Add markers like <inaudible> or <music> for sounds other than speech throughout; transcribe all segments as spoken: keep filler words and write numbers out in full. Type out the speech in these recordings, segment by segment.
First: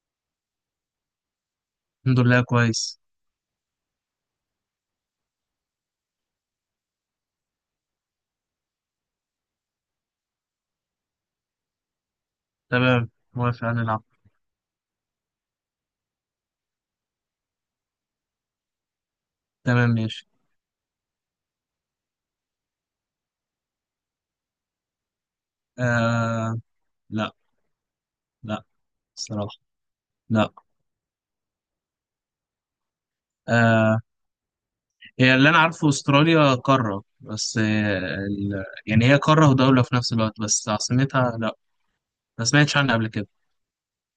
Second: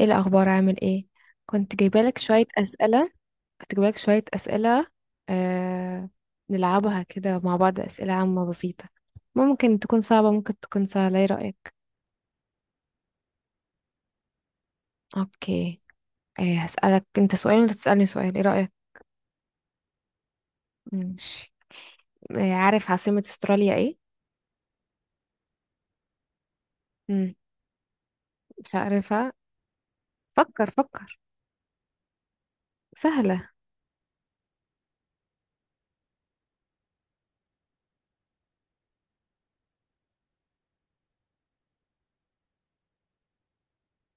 ايه الاخبار، عامل ايه؟ كنت جايبالك الحمد لله، شويه كويس. اسئله. كنت جايبالك شويه اسئله. آه... نلعبها كده مع بعض، اسئله عامه بسيطه. ممكن تكون صعبه، ممكن تكون سهله، ايه رايك؟ تمام، موافق، هنلعب. اوكي. آه هسالك انت سؤال وانت تسالني سؤال، ايه رايك؟ تمام، ماشي. ماشي. آه عارف عاصمه استراليا ايه؟ آه لا، مم. لا، مش عارفها. الصراحة لا. فكر فكر. سهله. آه هي اللي أنا عارفه أستراليا قارة بس آه ال... يعني هي قارة ودولة في نفس الوقت، بس عاصمتها لا، ما سمعتش عنها قبل كده.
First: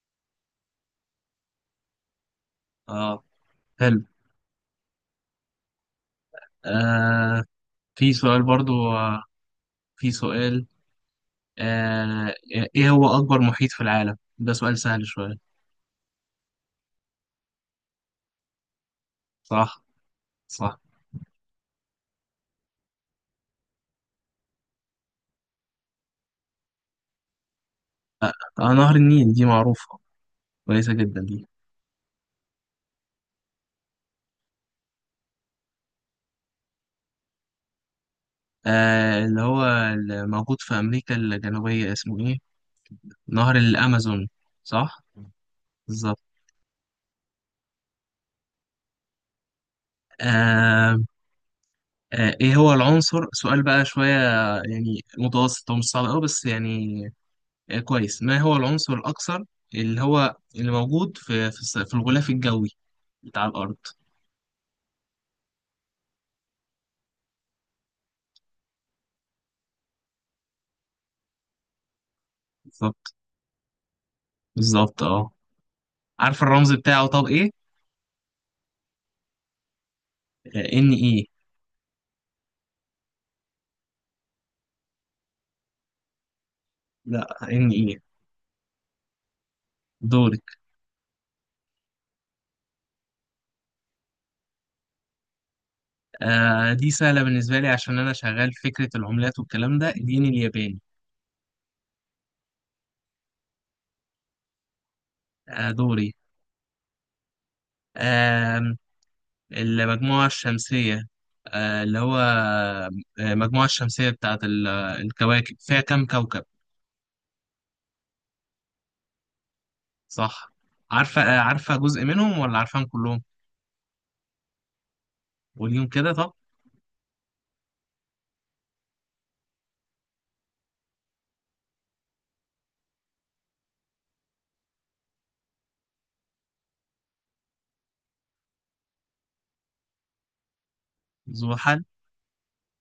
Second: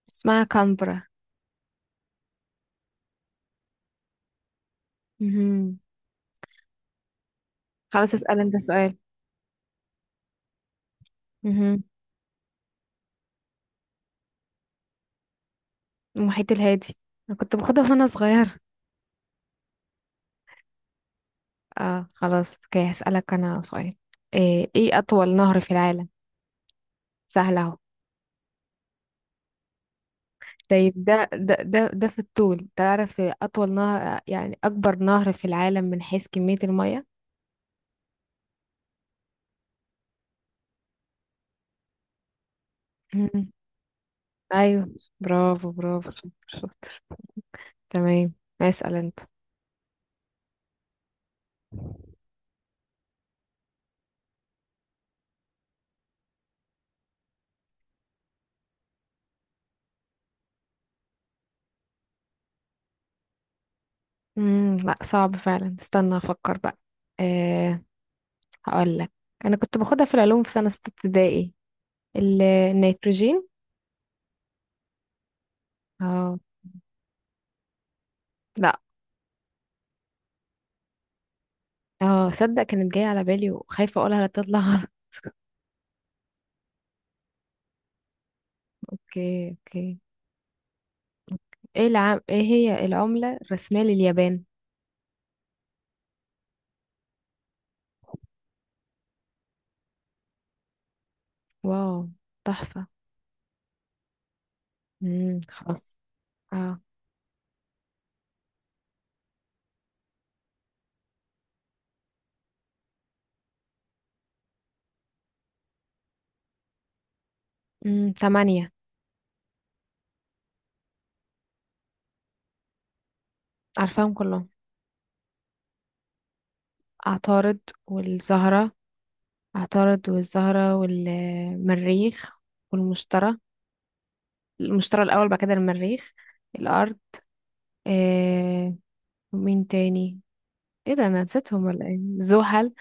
اسمها كامبرا. اه، حلو. مهم. آه خلاص، في اسال سؤال انت برضو، سؤال. آه في سؤال. مهم. آه إيه هو أكبر محيط في العالم؟ ده سؤال سهل شوية. المحيط الهادي. انا كنت باخدها وانا صغيره. صح، صح. اه، خلاص، اوكي، هسألك انا سؤال. ايه, ايه اطول نهر في العالم؟ سهل اهو. آه نهر النيل، دي معروفة، طيب، كويسة جدا ده دي. ده ده ده في الطول، تعرف اطول نهر؟ يعني اكبر نهر في العالم من حيث كمية المية. آه اللي هو اللي موجود في أمريكا الجنوبية اسمه إيه؟ مم. نهر الأمازون، ايوه. صح؟ برافو برافو، بالظبط. شاطر شاطر. تمام. اسأل انت. آه آه إيه هو العنصر؟ سؤال بقى شوية، يعني متوسط، هو مش صعب أوي بس يعني آه كويس. ما هو العنصر الأكثر اللي هو اللي موجود في في, الس- في الغلاف الجوي بتاع الأرض. امم لا، صعب فعلا، استنى افكر بقى. أه. هقول لك. انا كنت باخدها في العلوم في سنة ستة ابتدائي. ال- بالظبط، النيتروجين. بالظبط، أه اه. عارف الرمز بتاعه طب إيه؟ لا، آه إن إيه. اه، صدق كانت جاية على بالي وخايفة اقولها لا تطلع غلط. <laughs> لا، إن إيه. اوكي، اوكي. دورك. ايه العم... ايه هي العملة الرسمية لليابان؟ آه دي سهلة بالنسبة لي عشان أنا شغال في فكرة العملات والكلام ده، الين الياباني. واو. تحفة. امم آه، خلاص. دوري. اه. آم، المجموعة الشمسية، آه، اللي هو آه، المجموعة الشمسية بتاعت ال- الكواكب، فيها كم كوكب؟ امم ثمانية. صح. عارفة آه، عارفة جزء منهم ولا عارفاهم كلهم؟ عارفاهم كلهم. قوليهم كده طب. عطارد والزهرة. عطارد والزهرة والمريخ. والمشتري. المشتري الأول، بعد كده المريخ. الأرض. آه... ومين تاني؟ ايه ده، انا نسيتهم زحل. ولا ايه، زحل.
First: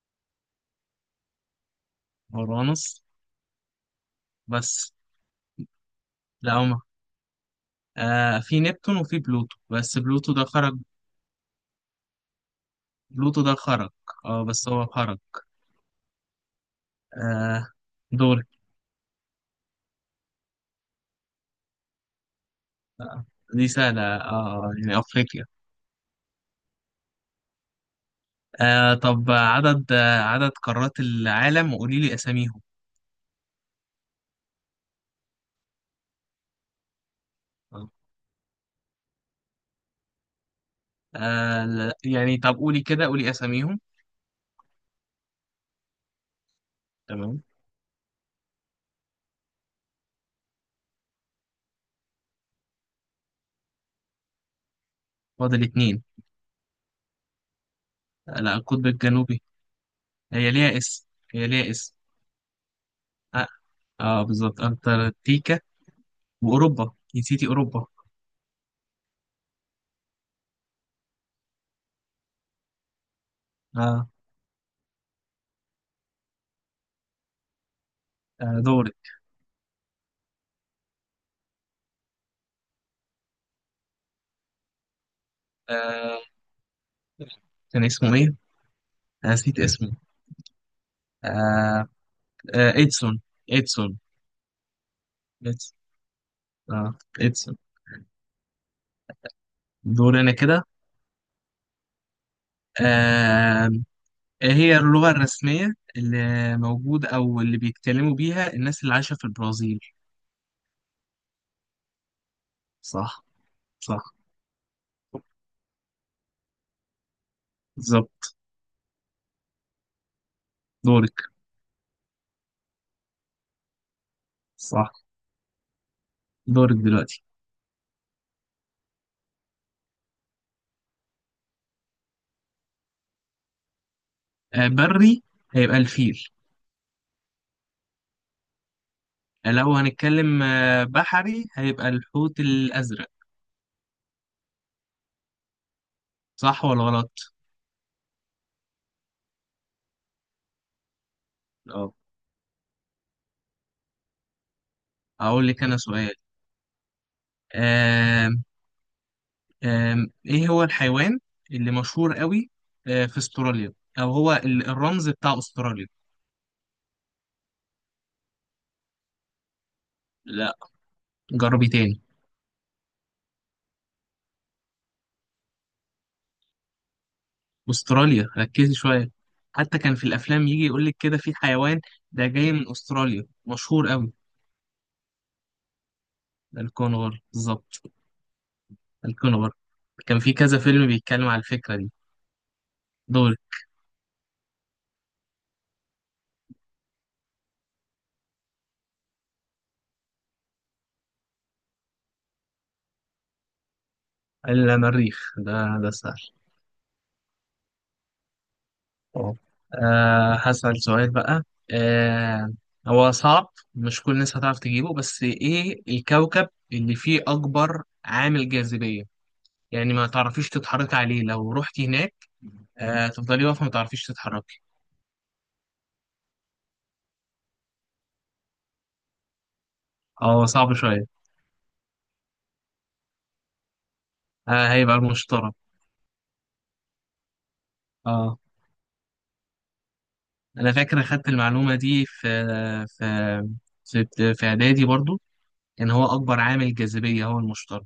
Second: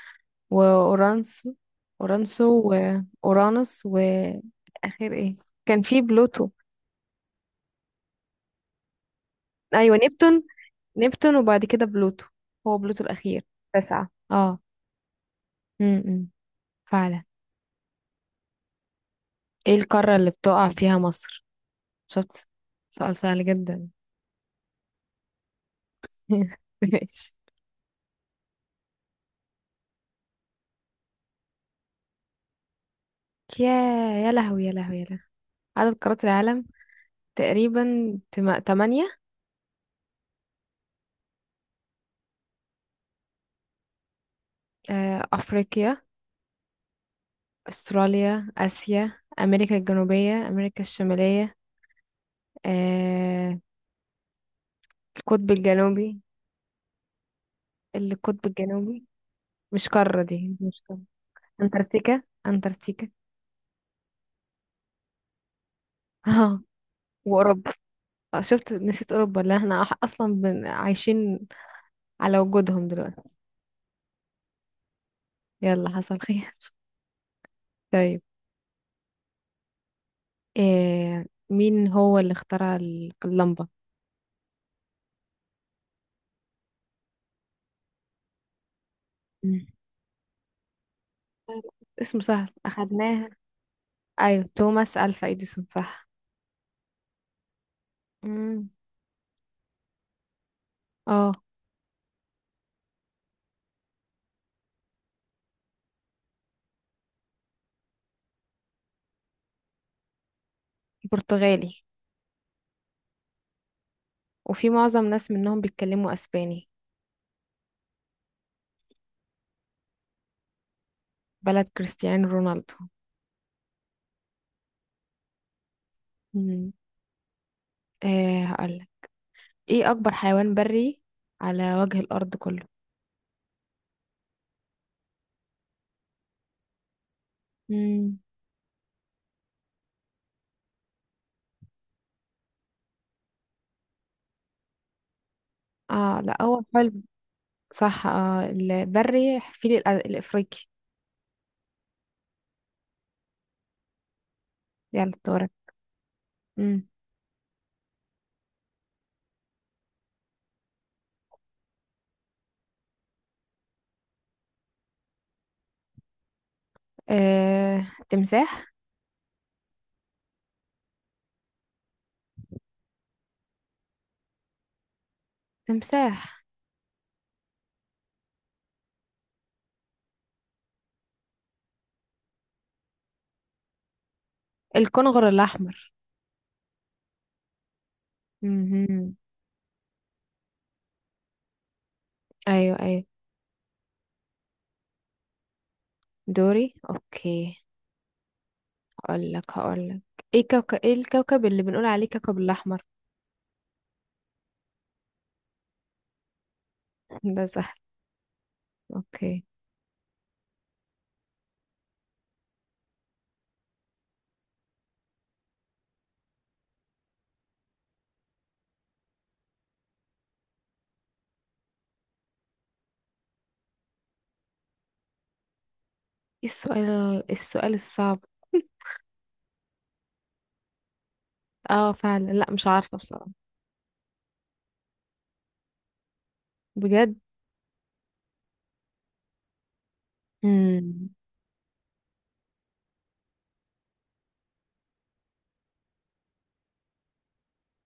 وأورانسو. أورانسو. اورانوس. وأورانوس، بس وآخر ايه؟ كان في بلوتو. لا، هما آه، في نبتون وفي بلوتو، ايوه، بس بلوتو نبتون. ده خرج. نبتون، وبعد كده بلوتو. هو بلوتو بلوتو الأخير. ده خرج. تسعة، اه اه. بس هو خرج. امم فعلا. آه، دوري. ايه القارة اللي بتقع فيها مصر؟ شفت، سؤال آه، سهل دي جدا. سهلة، اه يعني أفريقيا. <laughs> ماشي. آه، طب عدد آه، عدد قارات العالم، وقولي لي أساميهم. يا يا لهوي، يا لهوي، يا لهوي. عدد قارات العالم، تقريبا. آه. تم... تمانية. آه لا، يعني طب قولي كده، قولي اساميهم. آه، أفريقيا. تمام. أستراليا، آسيا، أمريكا الجنوبية، أمريكا الشمالية. آه، القطب فاضل اتنين. الجنوبي. آه، القطب لا، القطب الجنوبي. الجنوبي. مش قارة، هي دي ليها مش قارة. اسم، هي ليها اسم. أنتاركتيكا، أنتاركتيكا. <laughs> اه, آه بالظبط، انتاركتيكا. اه. واوروبا، نسيتي وأوروبا. اوروبا. آه، شفت، نسيت اوروبا اللي احنا أح- اصلا بن... عايشين على وجودهم دلوقتي. اه, يلا، حصل خير. <laughs> طيب. آه دوري. إيه... مين هو اللي اخترع ال- اللمبة؟ آه كان اسمه ايه؟ آه، نسيت مم. اسمه. آه اسمه سهل، آه ادسون، اخدناها. ادسون. ايوه، توماس الفا اديسون، ادسون. صح. اه، ادسون. مم. دوري انا كده. اه. آه إيه هي اللغة الرسمية اللي موجودة او اللي بيتكلموا بيها الناس اللي عايشة في البرازيل؟ برتغالي. صح، صح. وفي معظم ناس منهم بيتكلموا اسباني. بالظبط. دوري. بلد كريستيانو رونالدو. صح. مم. دورك دلوقتي. إيه هقولك. ايه اكبر حيوان بري على وجه الارض كله؟ آه، بري هيبقى الفيل. مم. آه، لو هنتكلم آه، بحري هيبقى الحوت الأزرق. اه، لا هو صح ولا حلو. غلط؟ صح، اه، البري فيل الأ- الافريقي. اه. دي على الطارئ. أقول لك أنا سؤال. امم آم، آم، إيه هو الحيوان اللي مشهور قوي آه، في أستراليا، أو هو ال- الرمز بتاع أستراليا؟ آه، تمساح. لا، جربي تاني. تمساح. أستراليا، ركزي شوية. حتى كان في الأفلام يجي يقول لك كده في حيوان ده جاي من أستراليا مشهور قوي. الكنغر الاحمر. ده الكونغر بالظبط. امم. الكونغر. كان في كذا فيلم بيتكلم على الفكرة دي. ايوه، ايوه. دول. دوري، اوكي. هقول لك هقول لك ايه كوكب، ايه الكوكب اللي بنقول عليه كوكب الاحمر؟ المريخ ده ده سهل. <laughs> ده سهل. اه. اوكي. أه هسأل سؤال بقى. أه هو صعب، مش كل الناس هتعرف تجيبه، بس ايه الكوكب اللي فيه أكبر عامل جاذبية؟ يعني ما تعرفيش تتحركي عليه لو رحتي هناك. أه تفضلي واقفة ما تعرفيش تتحركي. ايه السؤال، السؤال الصعب. <laughs> اه صعب شوية. اه فعلا، لا مش عارفه بصراحه. أه هيبقى المشتري. بجد. اه. أنا فاكر امم أخدت المعلومة دي في، في، في في إعدادي برضو. يعني هو أكبر عامل جاذبية هو المشتري.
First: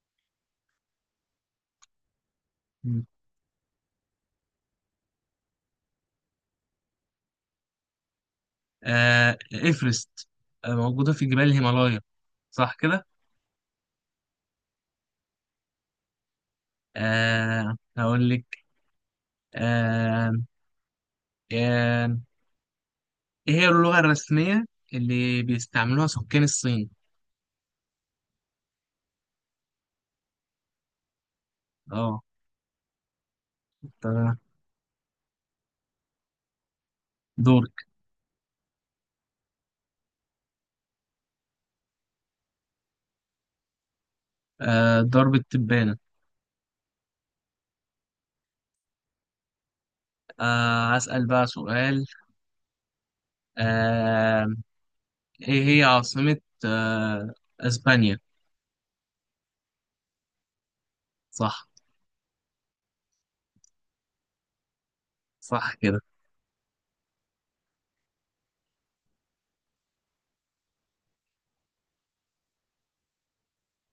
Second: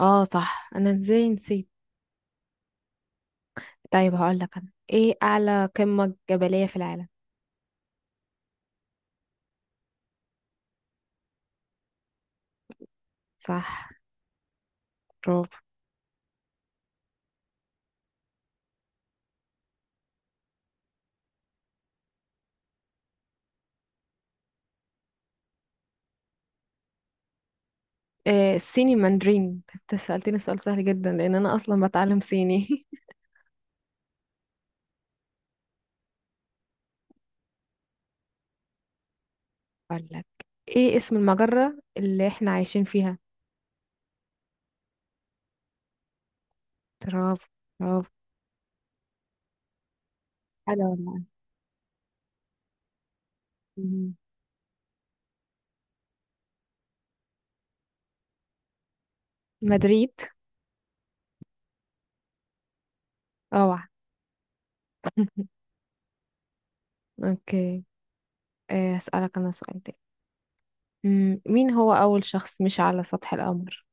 اه، صح، انا ازاي نسيت. مم. طيب، هقول لك انا، ايه اعلى قمه جبليه في العالم؟ آه إيفرست. آه موجودة في جبال الهيمالايا، صح كده؟ صح. برافو. آه هقول لك. آه آه إيه هي اللغة الرسمية اللي بيستعملوها سكان الصين؟ آه الصيني ماندرين، انت سألتني سؤال سهل جدا لان انا اصلا بتعلم أه صيني. <laughs> تمام. دورك. اقول لك. ايه اسم المجرة اللي احنا عايشين فيها؟ آه ضرب التبانة. برافو، برافو. حلو آه والله. أسأل بقى سؤال. مهم. آه إيه هي عاصمة آه أسبانيا؟ مدريد. صح. اوعى. <laughs> صح كده. اوكي. آه اسألك انا سؤال تاني. مم، مين هو اول شخص مشى على سطح القمر؟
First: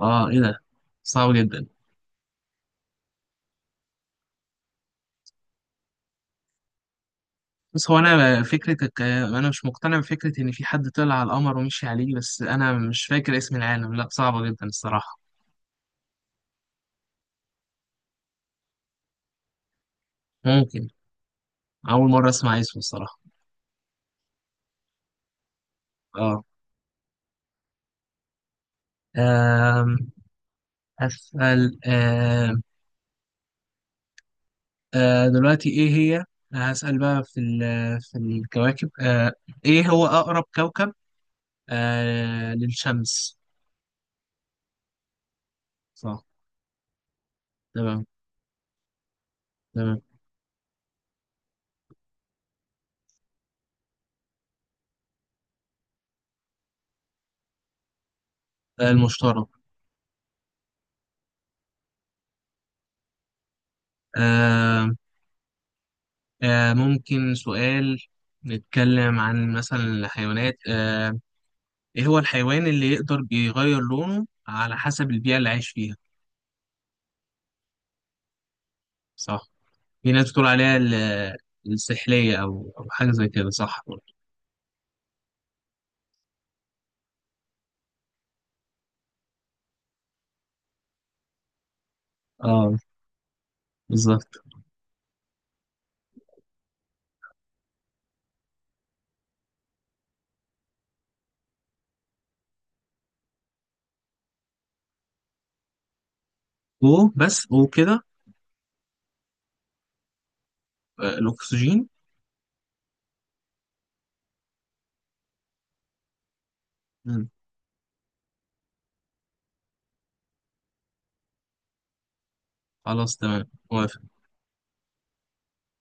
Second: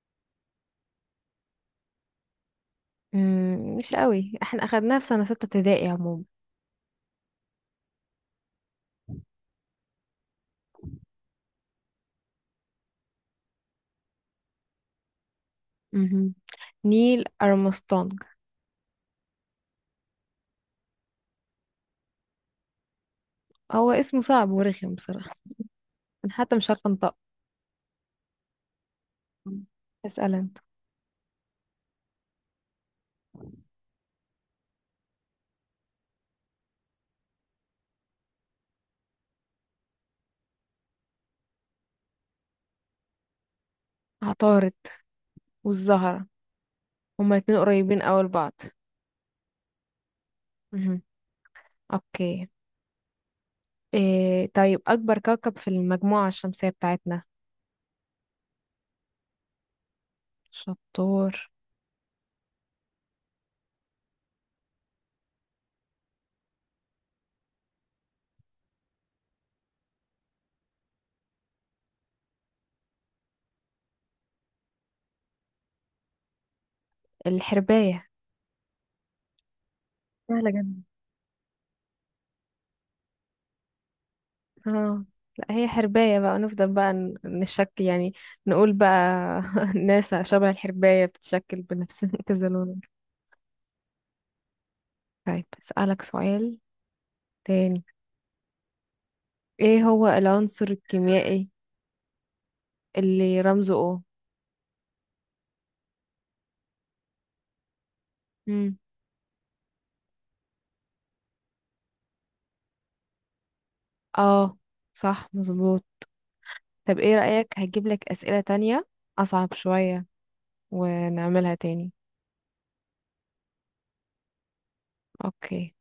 أه إيه ده؟ صعب جدا. مم، مش قوي، احنا اخدناها في سنة ستة ابتدائي عموما. بس هو انا فكرتك انا مش مقتنع بفكره ان في حد طلع على القمر ومشي عليه، بس انا مش فاكر اسم العالم، لا صعبه جدا الصراحه. مهم. نيل ارمسترونج. ممكن. اول مره اسمع اسمه الصراحه. هو اسمه صعب ورخم بصراحة. انا اه. حتى مش عارفة انطقه. آم، اسأل انت. اسال. آم، آه، دلوقتي ايه هي؟ هسال بقى في ال- في الكواكب، آه، ايه هو اقرب كوكب آه، للشمس؟ عطارد صح. والزهرة. هما الاتنين قريبين تمام، أوي لبعض. تمام. مهم. اوكي. إيه، طيب، أكبر كوكب في المجموعة الشمسية بتاعتنا؟ آه، المشتري. شطور. آم، آه، ممكن سؤال، نتكلم عن مثلا الحيوانات، آه، ايه هو الحيوان اللي يقدر بيغير لونه على حسب البيئة اللي عايش فيها؟ الحرباية. صح. في ناس بتقول سهلة عليها جدا. ال- السحلية، أو أو حاجة زي كده، صح برضه. اه، لا هي حرباية بقى، نفضل بقى ن- نشك يعني. نقول بقى. <laughs> ناسا شبه الحرباية، بتتشكل بنفس <laughs> كذا اه، لون. بالظبط. طيب أسألك سؤال تاني. ايه هو العنصر الكيميائي اللي رمزه أو؟ و، بس و كده. مم. آه، الأكسجين. اه، صح، مظبوط. طب ايه مم. رأيك، هجيب لك أسئلة تانية أصعب شوية ونعملها تاني. خلاص، تمام، موافق. اوكي.